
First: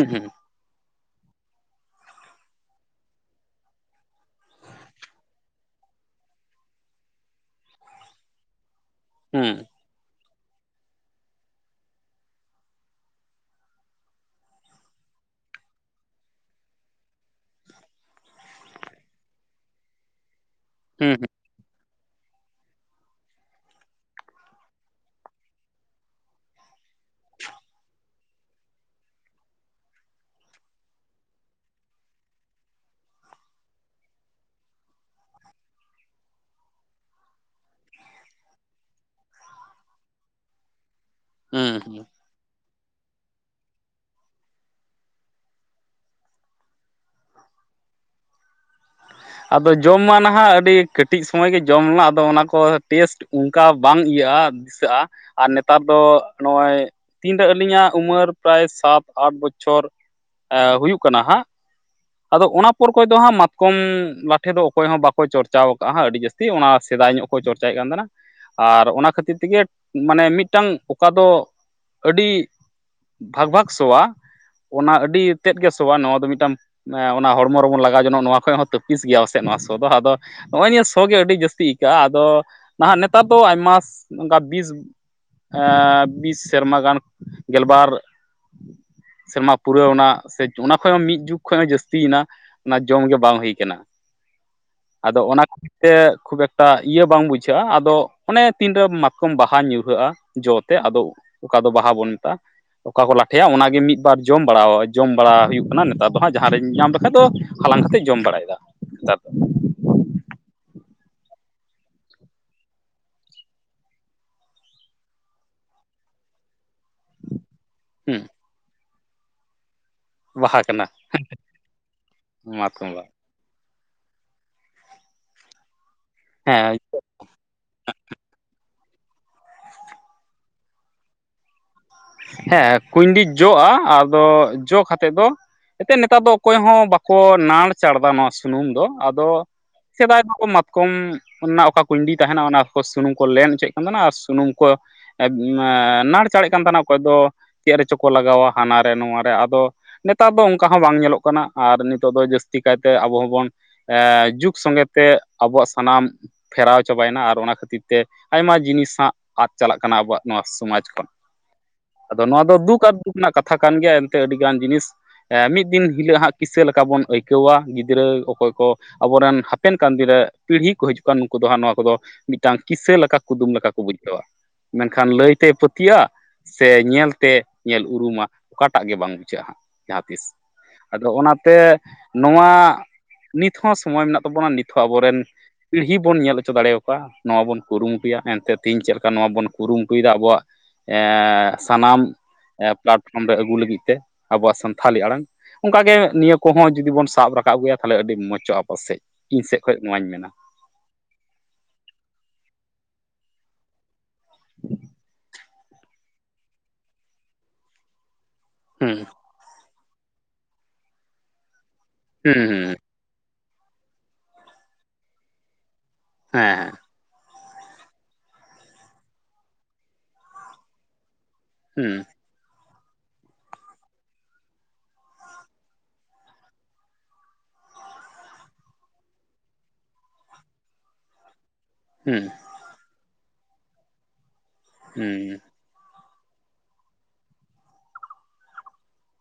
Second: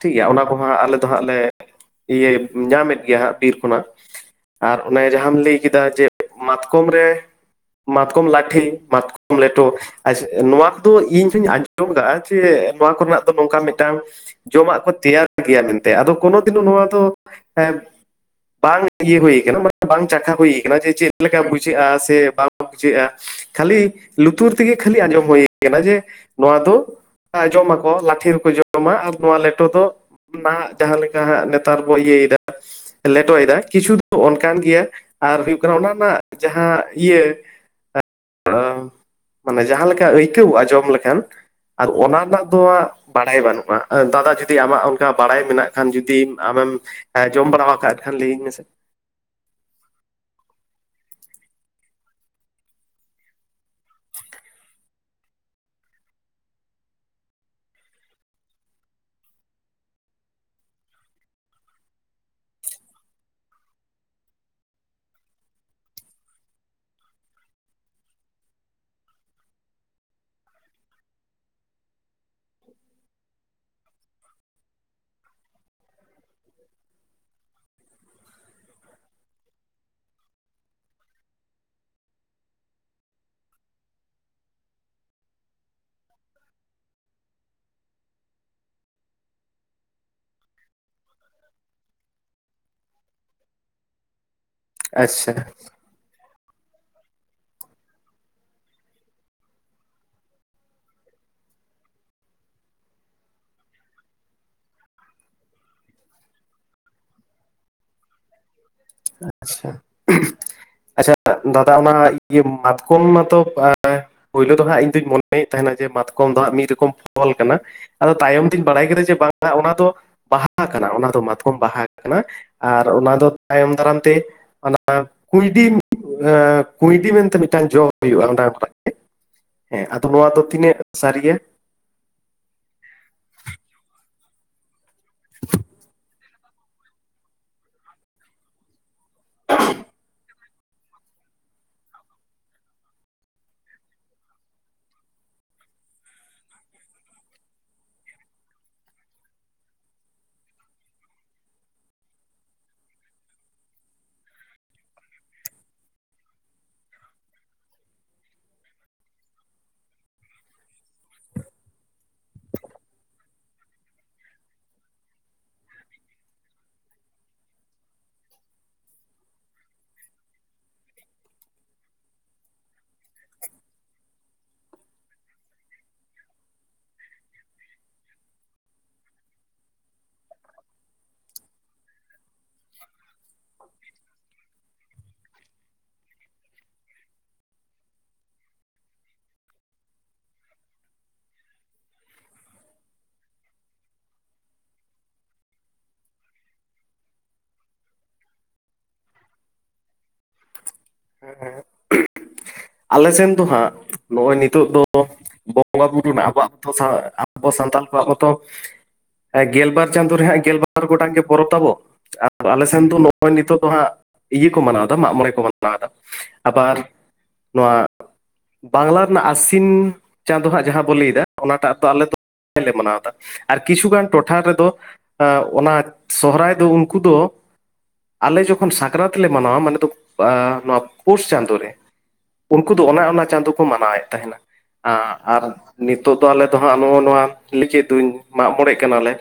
ᱴᱷᱤᱠ ᱜᱮᱭᱟ, ᱚᱱᱟ ᱠᱚᱦᱟᱸᱜ ᱟᱞᱮ ᱫᱚ ᱦᱟᱸᱜ ᱞᱮ ᱤᱭᱟᱹ ᱧᱟᱢᱮᱫ ᱜᱮᱭᱟ ᱦᱟᱸᱜ ᱵᱤᱨ ᱠᱷᱚᱱᱟᱜ ᱾ ᱟᱨ ᱚᱱᱮ ᱡᱟᱦᱟᱸᱟᱢ ᱞᱟᱹᱭ ᱠᱮᱫᱟ ᱡᱮ ᱢᱟᱛᱠᱚᱢ ᱨᱮ ᱢᱟᱛᱠᱚᱢ ᱞᱟᱴᱷᱮ, ᱢᱟᱛᱠᱚᱢ ᱦᱩᱸ ᱢᱞᱮᱴᱚ ᱟᱪᱪᱷᱟ ᱱᱚᱣᱟ ᱠᱚᱫᱚ ᱤᱧ ᱦᱚᱧ ᱟᱸᱡᱚᱢ ᱠᱟᱜ-ᱟ, ᱡᱮ ᱱᱚᱣᱟ ᱠᱚᱨᱮᱱᱟᱜ ᱫᱚ ᱱᱚᱝᱠᱟ ᱢᱤᱫᱴᱟᱝ ᱡᱚᱢᱟᱜ ᱠᱚ ᱛᱮᱭᱟᱨ ᱜᱮᱭᱟ ᱢᱮᱱᱛᱮ ᱟᱫᱚ ᱠᱳᱱᱳ ᱫᱤᱱᱚ ᱱᱚᱣᱟ ᱫᱚ ᱦᱮᱸ ᱵᱟᱝ ᱤᱭᱟᱹ ᱦᱩᱭ ᱠᱟᱱᱟ ᱢᱟᱱᱮ ᱵᱟᱝ ᱪᱟᱠᱷᱟ ᱦᱩᱭ ᱠᱟᱱᱟ ᱡᱮ ᱪᱮᱫ ᱦᱩᱸ ᱦᱩᱸ ᱞᱮᱠᱟ ᱵᱩᱡᱷᱼ ᱵᱩᱡᱷᱟᱹᱜᱼᱟ ᱥᱮ ᱵᱟᱝ ᱵᱩᱡᱷᱟᱹᱜᱼᱟ ᱠᱷᱟᱹᱞᱤ ᱞᱩᱛᱩᱨ ᱛᱮᱜᱮ ᱠᱷᱟᱹᱞᱤ ᱟᱸᱡᱚᱢ ᱦᱩᱭ ᱠᱟᱱᱟ ᱡᱮ ᱱᱚᱣᱟ ᱫᱚ ᱡᱚᱢᱟᱠᱚ, ᱞᱟᱴᱷᱷᱮ ᱨᱮᱠᱚ ᱡᱚᱢᱟ ᱟᱨ ᱱᱚᱣᱟ ᱞᱮᱴᱚ ᱫᱚ ᱱᱟ ᱡᱟᱦᱟᱸᱮ ᱞᱮᱠᱟ ᱦᱟᱸᱜ ᱱᱮᱛᱟᱨ ᱠᱚ ᱤᱭᱟᱹᱭ ᱫᱟ ᱞᱮᱴᱚᱭᱫᱟ ᱠᱤᱪᱷᱩ ᱫᱚ ᱚᱱᱠᱟᱱ ᱜᱮᱭᱟ ᱟᱨ ᱦᱩᱭᱩᱜ ᱠᱟᱱᱟ ᱚᱱᱟ ᱨᱮᱱᱟᱜ ᱡᱟᱦᱟᱸ ᱤᱭᱟᱹ [inaudible] ᱢᱟᱱᱮ ᱡᱟᱦᱟᱸᱮ ᱞᱮᱠᱟ ᱟᱹᱭᱠᱟᱹᱣᱚᱜᱼᱟ ᱡᱚᱢ ᱞᱮᱠᱷᱟᱱ ᱦᱩᱸ ᱟᱨ ᱦᱩᱸ ᱚᱱᱟ ᱨᱮᱱᱟᱜ ᱫᱚ ᱵᱟᱲᱟᱭ ᱵᱟᱹᱱᱩᱜᱼᱟ ᱫᱟᱫᱟ ᱡᱩᱫᱤ ᱟᱢᱟᱜ ᱚᱱᱠᱟ ᱵᱟᱲᱟᱭ ᱢᱮᱱᱟᱜ ᱠᱷᱟᱱ ᱡᱩᱫᱤ ᱟᱢᱮᱢ ᱦᱮᱸ ᱡᱚᱢ ᱵᱟᱲᱟ ᱟᱠᱟᱫ ᱛᱟᱦᱮᱸᱱ ᱞᱤᱧ ᱟᱫᱚ ᱡᱚᱢ ᱢᱟ ᱱᱟᱦᱟᱜ ᱟᱹᱰᱤ ᱠᱟᱹᱴᱤᱡ ᱥᱚᱢᱚᱭ ᱜᱮ ᱡᱚᱢ ᱞᱮᱱᱟ ᱟᱫᱚ ᱚᱱᱟ ᱠᱚ ᱴᱮᱥᱴ ᱚᱱᱠᱟ ᱵᱟᱝ ᱤᱭᱟᱹᱜᱼᱟ ᱫᱤᱥᱟᱹᱜᱼᱟ ᱟᱨ ᱱᱮᱛᱟᱨ ᱫᱚ ᱱᱚᱜᱼᱚᱭ ᱛᱤᱱᱨᱮ ᱟᱹᱞᱤᱧᱟᱜ ᱩᱢᱮᱨ ᱯᱨᱟᱭ ᱥᱟᱛ ᱟᱴ ᱵᱚᱪᱷᱚᱨ ᱮ ᱦᱩᱭᱩᱜ ᱠᱟᱱᱟ ᱦᱟᱸᱜ ᱟᱫᱚ ᱚᱱᱟ ᱯᱚᱨ ᱠᱷᱚᱡ ᱫᱚ ᱦᱟᱸᱜ ᱢᱟᱛᱠᱚᱢ ᱞᱟᱴᱷᱮ ᱫᱚ ᱚᱠᱚᱭ ᱦᱚᱸ ᱵᱟᱠᱚ ᱪᱚᱨᱪᱟᱣ ᱟᱠᱟᱜᱼᱟ ᱾ ᱟᱹᱰᱤ ᱡᱟᱹᱥᱛᱤ ᱚᱱᱟ ᱥᱮᱫᱟᱭ ᱧᱚᱜ ᱠᱚ ᱪᱚᱨᱪᱟᱭᱮᱫ ᱠᱟᱱ ᱛᱟᱦᱮᱱᱟ ᱾ ᱟᱨ ᱚᱱᱟ ᱠᱷᱟᱹᱛᱤᱨ ᱛᱮᱜᱮ ᱢᱟᱱᱮ ᱢᱤᱫᱴᱟᱱ ᱚᱠᱟ ᱫᱚ ᱟᱹᱰᱤ ᱵᱷᱟᱜᱽ ᱵᱷᱟᱜᱽ ᱥᱚᱣᱟ ᱚᱱᱟ ᱟᱹᱰᱤ ᱛᱮᱫ ᱜᱮ ᱥᱚᱣᱟ ᱾ ᱱᱚᱣᱟ ᱫᱚ ᱢᱤᱫᱴᱟᱝ ᱚᱱᱟ ᱦᱚᱲᱢᱚ ᱨᱮᱵᱚᱱ ᱞᱟᱜᱟᱣ ᱡᱚᱱᱚᱜᱼᱟ ᱱᱚᱣᱟ ᱠᱷᱚᱡ ᱦᱚᱸ ᱛᱤᱥ ᱜᱮᱭᱟ ᱯᱟᱥᱮᱡ ᱱᱚᱣᱟ ᱥᱚ ᱫᱚ ᱾ ᱟᱫᱚ ᱱᱚᱜᱼᱚᱭ ᱱᱤᱭᱟᱹ ᱥᱳ ᱜᱮ ᱟᱹᱰᱤ ᱡᱟᱹᱥᱛᱤ ᱟᱹᱭᱠᱟᱹᱜᱼᱟ ᱾ ᱟᱫᱚ ᱱᱟᱦᱟᱜ ᱱᱮᱛᱟᱨ ᱫᱚ ᱟᱭᱢᱟ ᱚᱱᱠᱟ ᱵᱤᱥ ᱵᱤᱥ ᱥᱮᱨᱢᱟ ᱜᱟᱱ ᱜᱮᱞᱵᱟᱨ ᱥᱮᱨᱢᱟ ᱯᱩᱨᱟᱹᱣ ᱮᱱᱟ ᱥᱮ ᱚᱱᱟ ᱠᱷᱚᱡ ᱦᱚᱸ ᱢᱤᱫ ᱡᱩᱜᱽ ᱠᱷᱚᱡ ᱦᱚᱸ ᱡᱟᱹᱥᱛᱤᱭᱮᱱᱟ ᱚᱱᱟ ᱡᱚᱢ ᱜᱮ ᱵᱟᱝ ᱦᱩᱭ ᱟᱫᱚ ᱟᱪᱪᱷᱟ ᱚᱱᱟ ᱛᱮ ᱠᱷᱩᱵ ᱮᱠᱴᱟ ᱤᱭᱟᱹ ᱵᱟᱝ ᱵᱩᱡᱷᱟᱹᱜᱼᱟ ᱟᱫᱚ ᱚᱱᱮ ᱛᱤᱱ ᱨᱮ ᱢᱟᱛᱠᱚᱢ ᱵᱟᱦᱟ ᱧᱩᱨᱦᱟᱹᱜᱼᱟ ᱡᱚ ᱛᱮ ᱟᱫᱚ ᱚᱠᱟ ᱫᱚ ᱵᱟᱦᱟ ᱵᱚᱱ ᱢᱮᱛᱟᱜᱼᱟ ᱚᱠᱟ ᱠᱚ ᱞᱟᱴᱷᱮᱭᱟ ᱚᱱᱟ ᱜᱮ ᱢᱤᱫᱵᱟᱨ ᱡᱚᱢ ᱵᱟᱲᱟ ᱡᱚᱢ ᱵᱟᱲᱟ ᱦᱩᱭᱩᱜ ᱠᱟᱱᱟ ᱱᱮᱛᱟᱨ ᱫᱚ ᱦᱟᱸᱜ ᱡᱟᱦᱟᱸ ᱨᱤᱧ ᱧᱟᱢ ᱞᱮᱠᱷᱟᱡ ᱫᱚ ᱦᱟᱞᱟᱝ ᱠᱟᱛᱮᱜ ᱡᱚᱢ ᱵᱟᱲᱟᱭᱮᱫᱟ ᱱᱮᱛᱟᱨ ᱫᱚ ᱟᱪᱪᱷᱟ ᱟᱪᱪᱷᱟ ᱫᱟᱫᱟ ᱚᱱᱟ ᱤᱭᱟᱹ ᱢᱟᱛᱠᱚᱢ ᱢᱟᱛᱚ ᱯᱳᱭᱞᱳ ᱫᱚ ᱦᱟᱸᱜ ᱤᱧᱫᱩᱧ ᱢᱚᱱᱮᱭᱮᱫ ᱛᱟᱦᱮᱸᱱᱟ ᱡᱮ ᱢᱟᱛᱠᱚᱢ ᱫᱟᱜ ᱢᱤᱫ ᱨᱚᱠᱚᱢ ᱯᱷᱚᱞ ᱠᱟᱱᱟ ᱟᱫᱚ ᱦᱩᱸ ᱛᱟᱭᱚᱢ ᱛᱤᱧ ᱵᱟᱲᱟᱭ ᱠᱮᱫᱟ ᱡᱮ ᱵᱟᱝ ᱚᱱᱟ ᱫᱚ ᱵᱟᱦᱟ ᱠᱟᱱᱟ ᱚᱱᱟ ᱫᱚ ᱢᱟᱛᱠᱚᱢ ᱵᱟᱦᱟ ᱠᱟᱱᱟ ᱟᱨ ᱢᱟᱛᱠᱚᱢ ᱵᱟᱦᱟ ᱚᱱᱟ ᱫᱚ ᱛᱟᱭᱚᱢ ᱫᱟᱨᱟᱢ ᱛᱮ ᱚᱱᱟ ᱠᱩᱭᱰᱤ ᱦᱮᱸ ᱠᱩᱭ ᱰᱤ ᱢᱮᱱᱛᱮ ᱢᱤᱫᱴᱟᱝ ᱡᱚ ᱦᱩᱭᱩᱜᱼᱟ ᱚᱱᱟ ᱦᱮᱸ ᱟᱫᱚ ᱱᱚᱣᱟ ᱫᱚ ᱛᱤᱱᱟᱹᱜ ᱥᱟᱹᱨᱤᱭᱟ ᱦᱮᱸ ᱠᱩᱭᱰᱤ ᱡᱚᱜᱼᱟ ᱟᱫᱚ ᱡᱚ ᱠᱟᱛᱮᱫ ᱫᱚ ᱮᱱᱛᱮᱫ ᱱᱮᱛᱟᱨ ᱫᱚ ᱚᱠᱚᱭ ᱦᱚᱸ ᱵᱟᱠᱚ ᱱᱟᱲ ᱪᱟᱬᱫᱟ ᱱᱚᱣᱟ ᱥᱩᱱᱩᱢ ᱫᱚ ᱟᱫᱚ ᱥᱮᱫᱟᱭ ᱫᱚᱠᱚ ᱠᱚᱢ ᱨᱮᱱᱟᱜ ᱚᱠᱟ ᱠᱩᱩᱭᱰᱤ ᱛᱟᱦᱮᱸᱱᱟ ᱚᱱᱟ ᱠᱚ ᱥᱩᱱᱩᱢ ᱠᱚ ᱞᱮᱱ ᱦᱚᱪᱚᱭᱮᱫ ᱠᱟᱱ ᱛᱟᱦᱮᱸᱱᱟ ᱟᱨ ᱥᱩᱱᱩᱢ ᱠᱚ ᱱᱟᱲ ᱪᱟᱬᱮᱜ ᱠᱟᱱ ᱛᱟᱦᱮᱸᱱᱟ ᱚᱠᱚᱭ ᱫᱚ ᱪᱮᱫ ᱨᱮᱪᱚ ᱠᱚ ᱞᱟᱜᱟᱣᱟ ᱦᱟᱱᱟ ᱨᱮ ᱱᱚᱣᱟ ᱨᱮ ᱟᱫᱚ ᱱᱮᱛᱟᱨ ᱫᱚ ᱚᱱᱠᱟ ᱦᱚᱸ ᱵᱟᱝ ᱧᱮᱞᱚᱜ ᱠᱟᱱᱟ ᱟᱨ ᱱᱤᱛᱚᱜ ᱫᱚ ᱡᱟᱹᱥᱛᱤ ᱠᱟᱭᱛᱮ ᱟᱵᱚ ᱦᱚᱸᱵᱚᱱ ᱮ ᱡᱩᱜᱽ ᱥᱚᱸᱜᱮ ᱛᱮ ᱟᱵᱚᱣᱟᱜ ᱥᱟᱱᱟᱢ ᱯᱷᱮᱨᱟᱣ ᱪᱟᱵᱟᱭᱮᱱᱟ ᱟᱨ ᱚᱱᱟ ᱠᱷᱟᱹᱛᱤᱨ ᱛᱮ ᱟᱭᱢᱟ ᱡᱤᱱᱤᱥ ᱦᱟᱜ ᱟᱫ ᱪᱟᱞᱟᱜ ᱠᱟᱱᱟ ᱟᱵᱚᱣᱟᱜ ᱱᱚᱣᱟ ᱥᱚᱢᱟᱡᱽ ᱠᱷᱚᱱ ᱟᱫᱚ ᱱᱚᱣᱟ ᱫᱚ ᱫᱩᱠ ᱟᱨ ᱫᱩᱠ ᱨᱮᱱᱟᱜ ᱠᱟᱛᱷᱟ ᱠᱟᱱ ᱜᱮᱭᱟ ᱮᱱᱛᱮ ᱟᱹᱰᱤᱜᱟᱱ ᱡᱤᱱᱤᱥ ᱢᱤᱫ ᱫᱤᱱ ᱦᱤᱞᱳᱜ ᱦᱟᱸᱜ ᱠᱤᱥᱟᱹ ᱞᱮᱠᱟ ᱵᱚᱱ ᱟᱹᱭᱠᱟᱹᱣᱟ ᱜᱤᱫᱽᱨᱟᱹ ᱚᱠᱚᱭ ᱠᱚ ᱟᱵᱚᱨᱮᱱ ᱦᱟᱯᱮᱱ ᱠᱟᱱ ᱫᱤᱱ ᱨᱮ ᱯᱤᱲᱦᱤ ᱠᱚ ᱦᱤᱡᱩᱜ ᱠᱟᱱ ᱱᱩᱠᱩ ᱫᱚ ᱦᱟᱸᱜ ᱱᱚᱣᱟ ᱠᱚᱫᱚ ᱢᱤᱫᱴᱟᱝ ᱠᱤᱥᱟᱹ ᱞᱮᱠᱟ ᱠᱩᱫᱩᱢ ᱞᱮᱠᱟ ᱠᱚ ᱵᱩᱡᱷᱟᱹᱣᱟ ᱢᱮᱱᱠᱷᱟᱱ ᱞᱟᱹᱭᱛᱮᱭ ᱯᱟᱹᱛᱭᱟᱹᱜᱼᱟ ᱥᱮ ᱧᱮᱞᱛᱮ ᱧᱮᱞ ᱩᱨᱩᱢᱟ ᱚᱠᱟᱴᱟᱜ ᱜᱮ ᱵᱟᱝ ᱵᱩᱡᱷᱟᱹᱜᱼᱟ ᱦᱟᱸᱜ ᱡᱟᱦᱟᱸᱛᱤᱥ ᱟᱫᱚ ᱚᱱᱟᱛᱮ ᱱᱚᱣᱟ ᱱᱤᱛ ᱦᱚᱸ ᱥᱚᱢᱚᱭ ᱢᱮᱱᱟᱜ ᱛᱟᱵᱚᱱᱟ ᱱᱤᱛ ᱦᱚᱸ ᱟᱵᱚᱨᱮᱱ ᱯᱤᱲᱦᱤ ᱵᱚᱱ ᱧᱮᱞ ᱦᱚᱪᱚ ᱫᱟᱲᱮ ᱟᱠᱚᱣᱟ ᱱᱚᱣᱟ ᱵᱚᱱ ᱠᱩᱨᱩᱢᱩᱴᱩᱭᱟ ᱮᱱᱛᱮ ᱛᱤᱦᱤᱧ ᱞᱮᱠᱟ ᱱᱚᱣᱟ ᱵᱚᱱ ᱠᱩᱨᱩᱢᱩᱴᱩᱭᱮᱫᱟ ᱟᱵᱚᱣᱟᱜ ᱥᱟᱱᱟᱢ ᱯᱞᱟᱴᱯᱷᱨᱚᱢ ᱨᱮ ᱟᱹᱜᱩ ᱞᱟᱹᱜᱤᱫ ᱛᱮ ᱟᱵᱚᱣᱟᱜ ᱥᱟᱱᱛᱷᱟᱞᱤ ᱟᱲᱟᱝ ᱚᱱᱠᱟ ᱜᱮ ᱱᱤᱭᱟᱹ ᱠᱚᱦᱚᱸ ᱡᱩᱫᱤ ᱵᱚᱱ ᱥᱟᱵ ᱨᱟᱠᱟᱵ ᱟᱹᱜᱩᱭᱟ ᱛᱟᱦᱚᱞᱮ ᱟᱹᱰᱤ ᱢᱚᱸᱪᱚᱜᱼᱟ ᱟᱯᱟᱥᱮᱫ ᱤᱧ ᱥᱮᱫ ᱠᱷᱚᱡ ᱱᱚᱣᱟᱧ ᱢᱮᱱᱟ ᱦᱮᱸ ᱟᱞᱮ ᱥᱮᱱ ᱫᱚ ᱦᱟᱸᱜ ᱱᱚᱜᱼᱚᱭ ᱱᱤᱛᱚᱜ ᱫᱚ ᱵᱚᱸᱜᱟ ᱵᱩᱨᱩ ᱨᱮᱱᱟᱜ ᱟᱵᱚᱣᱟᱜ ᱚ ᱟᱵᱚ ᱥᱟᱱᱛᱟᱲ ᱠᱚᱣᱟᱜ ᱦᱚᱸᱛᱚ ᱦᱮᱸ ᱜᱮᱞᱵᱟᱨ ᱪᱟᱸᱫᱳ ᱨᱮᱦ ᱦᱟᱜ ᱜᱮᱞᱵᱟᱨ ᱜᱚᱴᱟᱝ ᱜᱮ ᱯᱚᱨᱚᱵᱽ ᱛᱟᱵᱚ ᱦᱩᱸ ᱦᱩᱸ ᱟᱞᱮ ᱥᱮᱱ ᱫᱚ ᱱᱚᱜᱼᱚᱭ ᱱᱤᱛᱚᱜ ᱫᱚ ᱦᱟᱸᱜ ᱤᱭᱟᱹ ᱠᱚ ᱢᱟᱱᱟᱣᱫᱟ ᱢᱟᱜᱽ ᱢᱚᱬᱮ ᱠᱚ ᱢᱟᱱᱟᱣᱫᱟ ᱦᱮᱸ ᱟᱵᱟᱨ ᱱᱚᱣᱟ ᱵᱟᱝᱞᱟ ᱨᱮᱱᱟᱜ ᱟᱥᱤᱱ ᱪᱟᱸᱫᱳ ᱦᱟᱸᱜ ᱡᱟᱦᱟᱸ ᱵᱚᱱ ᱞᱟᱹᱭᱫᱟ ᱚᱱᱟᱴᱟᱜ ᱛᱚ ᱦᱮᱸ ᱟᱞᱮ ᱫᱚ ᱞᱮ ᱢᱟᱱᱟᱣᱫᱟ ᱟᱨ ᱠᱤᱪᱷᱩᱜᱟᱱ ᱴᱚᱴᱷᱟ ᱨᱮᱫᱚ ᱚᱱᱟ ᱥᱚᱦᱨᱟᱭ ᱫᱚ ᱩᱱᱠᱩ ᱫᱚ ᱟᱞᱮ ᱡᱚᱠᱷᱚᱱ ᱥᱟᱠᱨᱟᱛ ᱞᱮ ᱢᱟᱱᱟᱣᱟ ᱢᱟᱱᱮ ᱫᱚ ᱱᱚᱣᱟ ᱯᱳᱥ ᱪᱟᱸᱫᱳ ᱨᱮ ᱦᱮᱸ ᱩᱱᱠᱩ ᱫᱚ ᱚᱱᱮ ᱚᱱᱟ ᱪᱟᱸᱫᱚ ᱠᱚ ᱢᱟᱱᱟᱣᱮᱫ ᱛᱟᱦᱮᱱᱟ ᱦᱩᱸ ᱦᱩᱸ ᱟᱨ ᱱᱤᱛᱚᱜ ᱫᱚ ᱟᱞᱮ ᱫᱚ ᱦᱟᱸᱜ ᱱᱚᱜᱼᱚ ᱱᱚᱣᱟ ᱞᱮᱠᱮᱫ ᱫᱩᱧ ᱢᱟᱜᱽ ᱢᱚᱬᱮᱜ ᱠᱟᱱᱟᱞᱮ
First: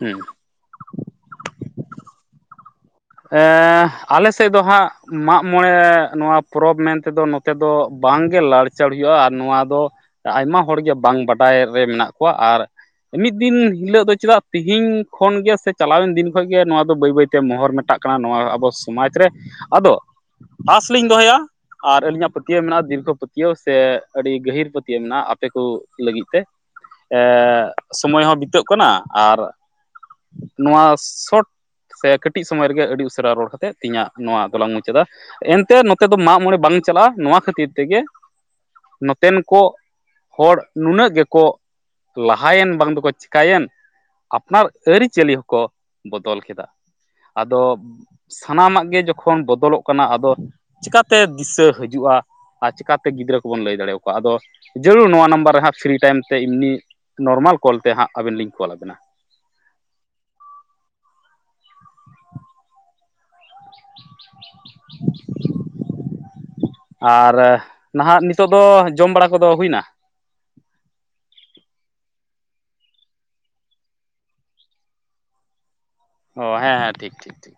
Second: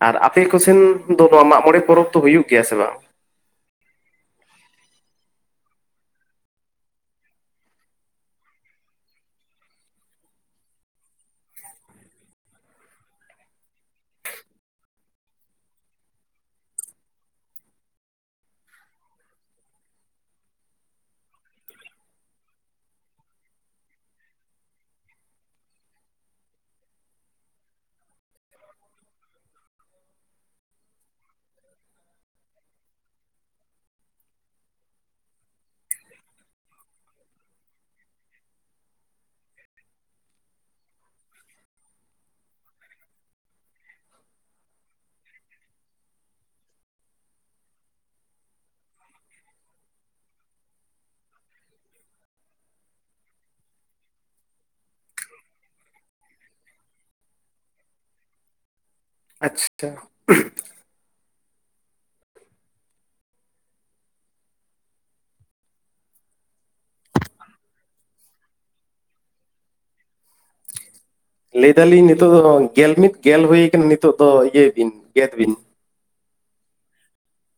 ᱦᱩᱸ ᱟᱨ ᱟᱯᱮ ᱥᱮᱱ ᱫᱚ ᱱᱚᱣᱟ ᱢᱟᱜᱽ ᱢᱚᱬᱮ ᱯᱚᱨᱚᱵᱽ ᱫᱚ ᱦᱩᱭᱩᱜ ᱜᱮᱭᱟ ᱥᱮ ᱵᱟᱝ ᱟᱞᱮ ᱥᱮᱫ ᱫᱚ ᱦᱟᱸᱜ ᱢᱟᱜᱽ ᱢᱚᱬᱮ ᱱᱚᱣᱟ ᱯᱚᱨᱚᱵᱽ ᱢᱮᱱ ᱛᱮᱫᱚ ᱛᱮᱫᱚ ᱵᱟᱝ ᱜᱮ ᱞᱟᱲᱪᱟᱲ ᱦᱩᱭᱩᱜᱼᱟ ᱟᱨ ᱱᱚᱣᱟ ᱫᱚ ᱟᱭᱢᱟ ᱦᱚᱲ ᱜᱮ ᱵᱟᱝ ᱵᱟᱰᱟᱭ ᱨᱮ ᱢᱮᱱᱟᱜ ᱠᱚᱣᱟ ᱟᱨ ᱢᱤᱫ ᱫᱤᱱ ᱦᱤᱞᱳᱜ ᱫᱚ ᱪᱮᱫᱟᱜ ᱛᱤᱦᱤᱧ ᱠᱷᱚᱱ ᱜᱮ ᱥᱮ ᱪᱟᱞᱟᱣᱮᱱ ᱫᱤᱱ ᱠᱷᱚᱱ ᱜᱮ ᱱᱚᱣᱟ ᱫᱚ ᱵᱟᱹᱭ ᱵᱟᱹᱭ ᱛᱮ ᱢᱚᱦᱚᱨ ᱢᱮᱴᱟᱜ ᱠᱟᱱᱟ ᱱᱚᱣᱟ ᱟᱵᱚ ᱥᱚᱢᱟᱡᱽ ᱨᱮ ᱟᱫᱚ ᱟᱥ ᱞᱤᱧ ᱫᱚᱦᱚᱭᱟ ᱟᱨ ᱟᱹᱞᱤᱧᱟᱜ ᱯᱟᱹᱛᱭᱟᱹᱣ ᱢᱮᱱᱟᱜᱼᱟ ᱫᱤᱨᱜᱚ ᱯᱟᱹᱛᱭᱟᱹᱣ ᱥᱮ ᱟᱹᱰᱤ ᱜᱟᱹᱦᱤᱨ ᱯᱟᱹᱛᱭᱟᱹᱣ ᱢᱮᱱᱟᱜᱼᱟ ᱟᱯᱮ ᱠᱚ ᱞᱟᱹᱜᱤᱫ ᱛᱮ ᱥᱚᱢᱚᱭ ᱦᱚᱸ ᱵᱤᱛᱟᱹᱜ ᱠᱟᱱᱟ ᱟᱨ ᱱᱚᱣᱟ ᱥᱚᱴ ᱥᱮ ᱠᱟᱹᱴᱤᱡ ᱥᱚᱢᱚᱭ ᱨᱮᱜᱮ ᱟᱹᱰᱤ ᱩᱥᱟᱹᱨᱟ ᱨᱚᱲ ᱠᱟᱛᱮ ᱛᱮᱦᱮᱧᱟᱹᱜ ᱱᱚᱣᱟ ᱫᱚᱞᱟᱝ ᱢᱩᱪᱟᱹᱫᱟ ᱮᱱᱛᱮ ᱱᱚᱛᱮ ᱫᱚ ᱢᱟᱜ ᱢᱚᱬᱮ ᱵᱟᱝ ᱪᱟᱞᱟᱜ-ᱟ ᱱᱚᱣᱟ ᱠᱷᱟᱹᱛᱤᱨ ᱛᱮᱜᱮ ᱱᱚᱛᱮᱱ ᱠᱚ ᱦᱚᱲ ᱱᱩᱱᱟᱹᱜ ᱜᱮᱠᱚ ᱞᱟᱦᱟᱭᱮᱱ ᱵᱟᱝ ᱫᱚᱠᱚ ᱪᱤᱠᱟᱹᱭᱮᱱ ᱟᱯᱱᱟᱨ ᱟᱹᱨᱤᱪᱟᱹᱞᱤ ᱦᱚᱸᱠᱚ ᱵᱚᱫᱚᱞ ᱠᱮᱫᱟ ᱟᱫᱚ ᱥᱟᱱᱟᱢᱟᱜ ᱜᱮ ᱡᱚᱠᱷᱚᱱ ᱵᱚᱫᱚᱞᱚᱜ ᱠᱟᱱᱟ ᱟᱫᱚ ᱪᱮᱠᱟᱛᱮ ᱫᱤᱥᱟᱹ ᱦᱤᱡᱩᱜ-ᱟ ᱟᱨ ᱪᱤᱠᱟᱛᱮ ᱜᱤᱫᱽᱨᱟᱹ ᱠᱚᱵᱚᱱ ᱞᱟᱹᱭ ᱫᱟᱲᱮᱭᱟᱠᱚᱣᱟ ᱟᱫᱚ ᱡᱟᱹᱨᱩᱲ ᱱᱚᱣᱟ ᱱᱟᱢᱵᱟᱨ ᱨᱮ ᱦᱟᱸᱜ ᱯᱷᱨᱤ ᱴᱟᱭᱤᱢ ᱛᱮ ᱮᱢᱱᱤ ᱱᱚᱨᱢᱟᱞ ᱠᱚᱞ ᱛᱮ ᱦᱟᱸᱜ ᱟᱵᱮᱱ ᱞᱤᱧ ᱠᱚᱞ ᱟᱵᱮᱱᱟ ᱟᱪᱪᱷᱟ ᱟᱨ ᱱᱟᱦᱟᱜ ᱱᱤᱛᱳᱜ ᱫᱚ ᱡᱚᱢ ᱵᱟᱲᱟ ᱠᱚᱫᱚ ᱦᱩᱭᱱᱟ ᱞᱟᱹᱭ ᱫᱟᱞᱤᱧ ᱱᱤᱛᱚᱜ ᱫᱚ ᱜᱮᱞ ᱢᱤᱫ ᱜᱮᱞ ᱦᱩᱭ ᱠᱟᱱᱟ ᱱᱤᱛᱚᱜ ᱫᱚ ᱤᱭᱟᱹᱭ ᱵᱤᱱ ᱜᱮᱫ ᱵᱤᱱ ᱚ ᱦᱮᱸ ᱦᱮᱸ ᱴᱷᱤᱠ ᱴᱷᱤᱠ ᱴᱷᱤᱠ